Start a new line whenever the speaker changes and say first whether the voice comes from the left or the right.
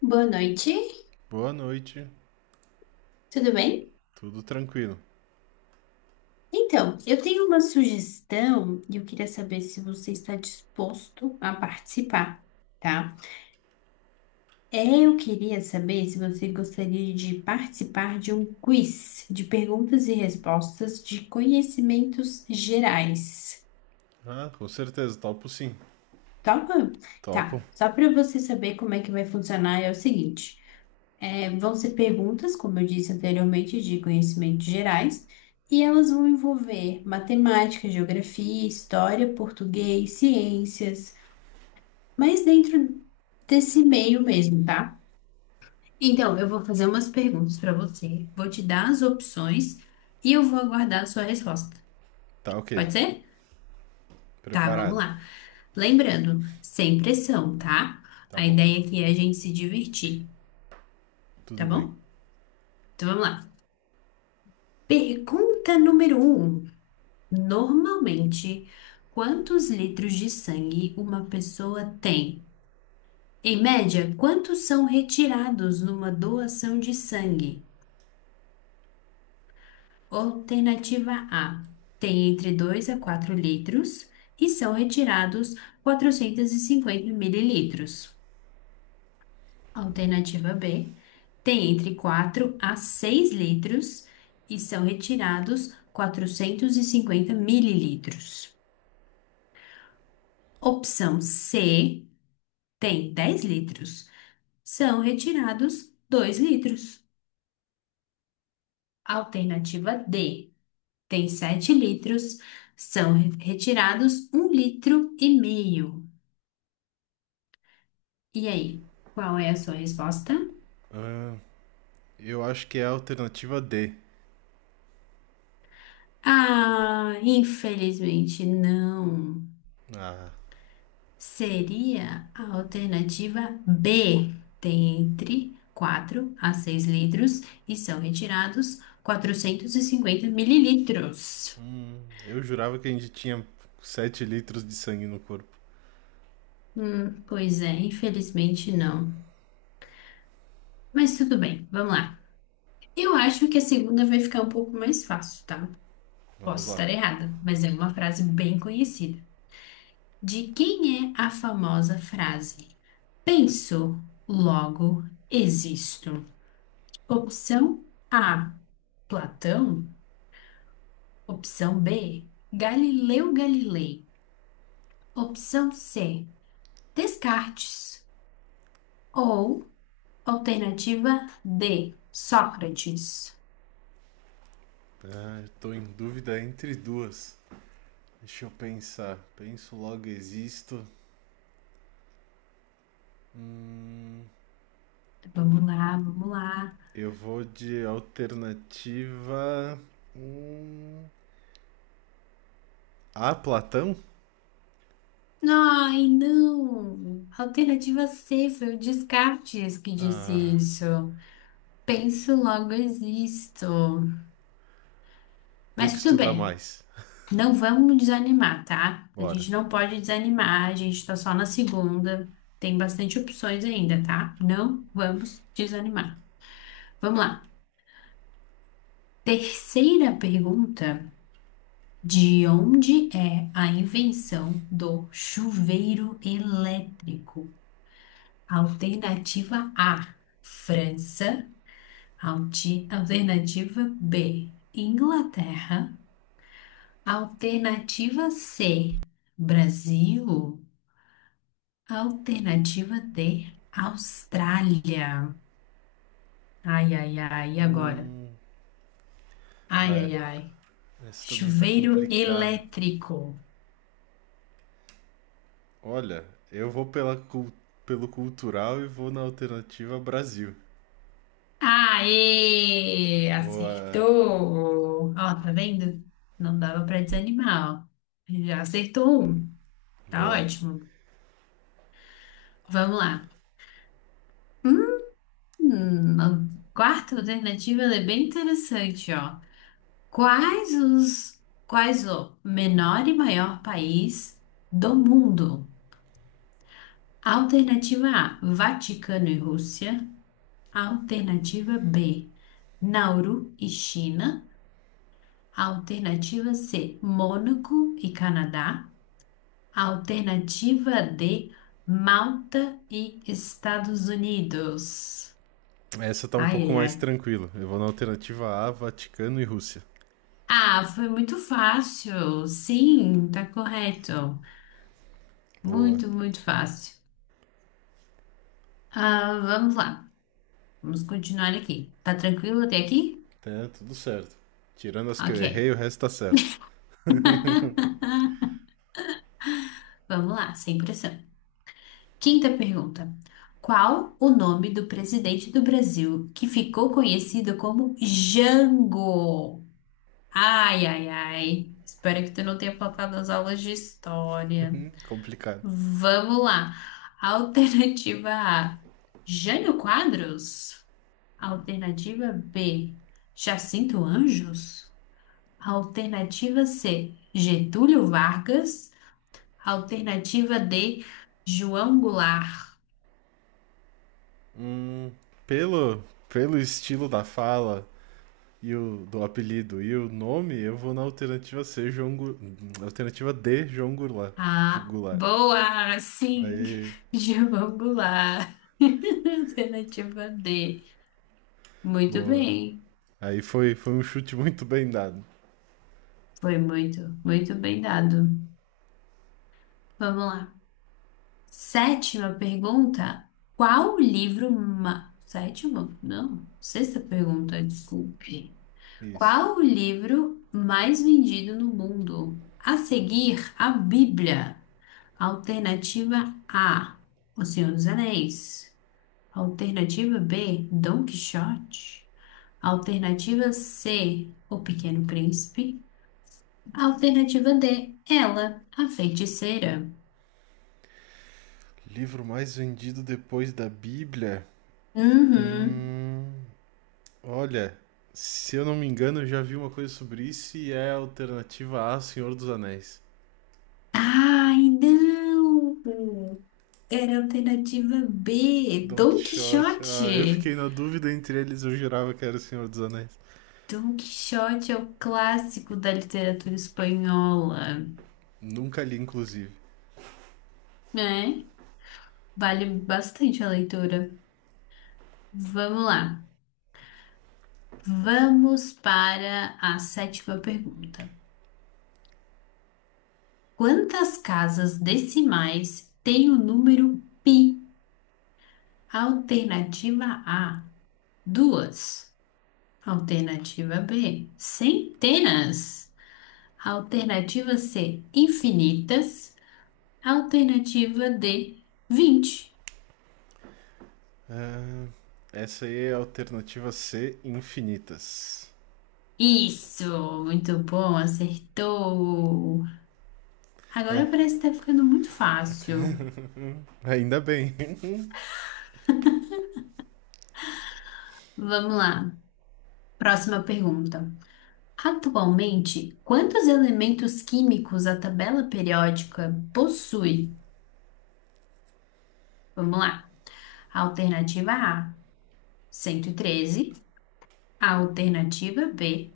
left: Boa noite,
right: Boa noite.
left: tudo bem?
right: Tudo tranquilo.
left: Então, eu tenho uma sugestão e eu queria saber se você está disposto a participar, tá? Eu queria saber se você gostaria de participar de um quiz de perguntas e respostas de conhecimentos gerais.
right: Ah, com certeza, topo sim.
left: Topa?
right: Topo.
left: Tá, só para você saber como é que vai funcionar é o seguinte. Vão ser perguntas, como eu disse anteriormente, de conhecimentos gerais, e elas vão envolver matemática, geografia, história, português, ciências, mas dentro desse meio mesmo, tá? Então, eu vou fazer umas perguntas para você, vou te dar as opções e eu vou aguardar a sua resposta.
right: Tá ok.
left: Pode ser? Tá, vamos
right: Preparado.
left: lá. Lembrando, sem pressão, tá?
right: Tá
left: A
right: bom.
left: ideia aqui é a gente se divertir, tá
right: Tudo bem.
left: bom? Então vamos lá. Pergunta número um. Normalmente, quantos litros de sangue uma pessoa tem? Em média, quantos são retirados numa doação de sangue? Alternativa A: tem entre 2 a 4 litros e são retirados 450 mililitros. Alternativa B: tem entre 4 a 6 litros e são retirados 450 mililitros. Opção C, tem 10 litros, são retirados 2 litros. Alternativa D, tem 7 litros, são retirados 1 litro e meio. E aí, qual é a sua resposta?
right: Ah, eu acho que é a alternativa D.
left: Ah, infelizmente não.
right: Ah,
left: Seria a alternativa B, tem entre 4 a 6 litros e são retirados 450 mililitros.
right: eu jurava que a gente tinha 7 litros de sangue no corpo.
left: Pois é, infelizmente não. Mas tudo bem, vamos lá. Eu acho que a segunda vai ficar um pouco mais fácil, tá?
right: Vamos
left: Posso
right: lá.
left: estar errada, mas é uma frase bem conhecida. De quem é a famosa frase? Penso, logo existo. Opção A, Platão. Opção B, Galileu Galilei. Opção C, Descartes. Ou alternativa D, Sócrates.
right: Ah, eu tô em dúvida entre duas. Deixa eu pensar. Penso logo existo. Hum,
left: Vamos lá, vamos lá.
right: eu vou de alternativa. hum, A, Platão?
left: Ai, não! Alternativa C, foi o Descartes que disse
right: Ah,
left: isso. Penso, logo existo.
right: tem que
left: Mas tudo
right: estudar
left: bem,
right: mais.
left: não vamos desanimar, tá? A
right: Bora.
left: gente não pode desanimar, a gente tá só na segunda, tem bastante opções ainda, tá? Não vamos desanimar. Vamos lá. Terceira pergunta: de onde é a invenção do chuveiro elétrico? Alternativa A, França. Alternativa B, Inglaterra. Alternativa C, Brasil. Alternativa D, Austrália. Ai, ai, ai, e agora?
right: Hum.
left: Ai,
right: Ah, é,
left: ai, ai.
right: esse também tá
left: Chuveiro
right: complicado.
left: elétrico.
right: Olha, eu vou pelo cultural e vou na alternativa Brasil.
left: Aê!
right: Boa.
left: Acertou! Ó, tá vendo? Não dava pra desanimar, ó. Já acertou um. Tá
right: Boa.
left: ótimo. Vamos lá. A quarta alternativa ela é bem interessante, ó. Quais o menor e maior país do mundo? Alternativa A, Vaticano e Rússia. Alternativa B, Nauru e China. Alternativa C, Mônaco e Canadá. Alternativa D, Malta e Estados Unidos.
right: Essa tá um
left: Ai,
right: pouco
left: ai,
right: mais
left: ai.
right: tranquila. Eu vou na alternativa A, Vaticano e Rússia.
left: Ah, foi muito fácil. Sim, tá correto.
right: Boa.
left: Muito, muito fácil. Ah, vamos lá. Vamos continuar aqui. Tá tranquilo até aqui?
right: Tá tudo certo. Tirando as que
left: Ok.
right: eu errei, o resto tá certo.
left: Vamos lá, sem pressão. Quinta pergunta. Qual o nome do presidente do Brasil que ficou conhecido como Jango? Ai, ai, ai. Espero que tu não tenha faltado as aulas de história.
right: Complicado.
left: Vamos lá. Alternativa A, Jânio Quadros? Alternativa B, Jacinto Anjos. Alternativa C, Getúlio Vargas. Alternativa D, João Goulart.
right: Hum, pelo, pelo estilo da fala, e o do apelido e o nome, eu vou na alternativa C, alternativa D, João Goulart.
left: Ah,
right: Goulart.
left: boa! Sim,
right: Aí,
left: João Goulart. Alternativa D. Muito
right: boa.
left: bem.
right: Aí foi um chute muito bem dado.
left: Foi muito, muito bem dado. Vamos lá. Sétima pergunta. Qual o livro ma... Sétima? Não. Sexta pergunta, desculpe.
right: Isso.
left: Qual o livro mais vendido no mundo a seguir a Bíblia? Alternativa A, O Senhor dos Anéis. Alternativa B, Dom Quixote. Alternativa C, O Pequeno Príncipe. Alternativa D, Ela, a Feiticeira.
right: Livro mais vendido depois da Bíblia?
left: Uhum.
right: Hum, Olha, se eu não me engano, eu já vi uma coisa sobre isso e é a alternativa A, Senhor dos Anéis.
left: Ai, não! Era a alternativa B,
right: Don
left: Dom
right: Quixote. Ah, eu fiquei
left: Quixote.
right: na dúvida entre eles, eu jurava que era o Senhor dos Anéis.
left: Don Quixote é o clássico da literatura espanhola,
right: Nunca li, inclusive.
left: né? Vale bastante a leitura. Vamos lá. Vamos para a sétima pergunta. Quantas casas decimais tem o número pi? Alternativa A, duas. Alternativa B, centenas. Alternativa C, infinitas. Alternativa D, 20.
right: Ah, essa aí é a alternativa C, infinitas.
left: Isso, muito bom, acertou.
right: É,
left: Agora parece que tá ficando muito fácil.
right: ainda bem.
left: Vamos lá. Próxima pergunta. Atualmente, quantos elementos químicos a tabela periódica possui? Vamos lá. Alternativa A, 113. Alternativa B,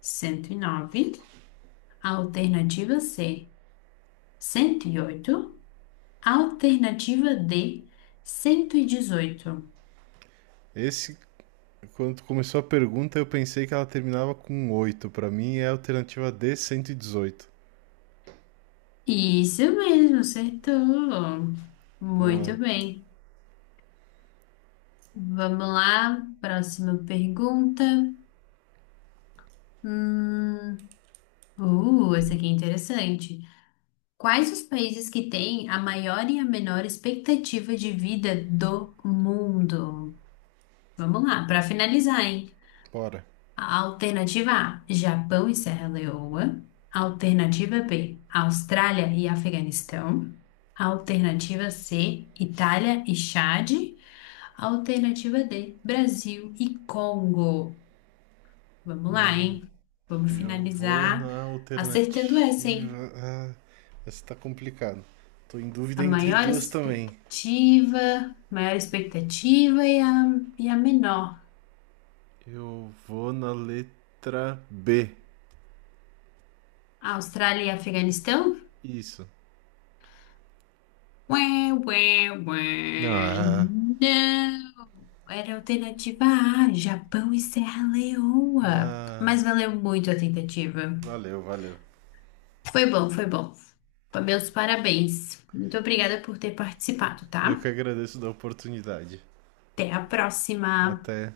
left: 109. Alternativa C, 108. Alternativa D, 118.
right: Esse, quando começou a pergunta, eu pensei que ela terminava com oito. Pra mim é a alternativa D, 118.
left: Isso mesmo, acertou.
right: Boa,
left: Muito bem. Vamos lá, próxima pergunta. Hum, Essa aqui é interessante. Quais os países que têm a maior e a menor expectativa de vida do mundo? Vamos lá, para finalizar, hein?
right: bora.
left: A Alternativa A: Japão e Serra Leoa. Alternativa B: Austrália e Afeganistão. Alternativa C: Itália e Chad. Alternativa D, Brasil e Congo. Vamos lá, hein? Vamos
right: Eu vou
left: finalizar
right: na
left: acertando essa, hein?
right: alternativa. Ah, essa tá complicada. Tô em dúvida
left: A
right: entre duas também.
left: maior expectativa e a menor.
right: Eu vou na letra B.
left: Austrália e Afeganistão?
right: Isso.
left: Ué, ué, ué.
right: Ah,
left: Não, era a alternativa A, Japão e Serra Leoa.
right: ah,
left: Mas valeu muito a tentativa.
right: valeu, valeu.
left: Foi bom, foi bom. Meus parabéns. Muito obrigada por ter participado, tá?
right: Eu que agradeço da oportunidade.
left: Até a próxima.
right: Até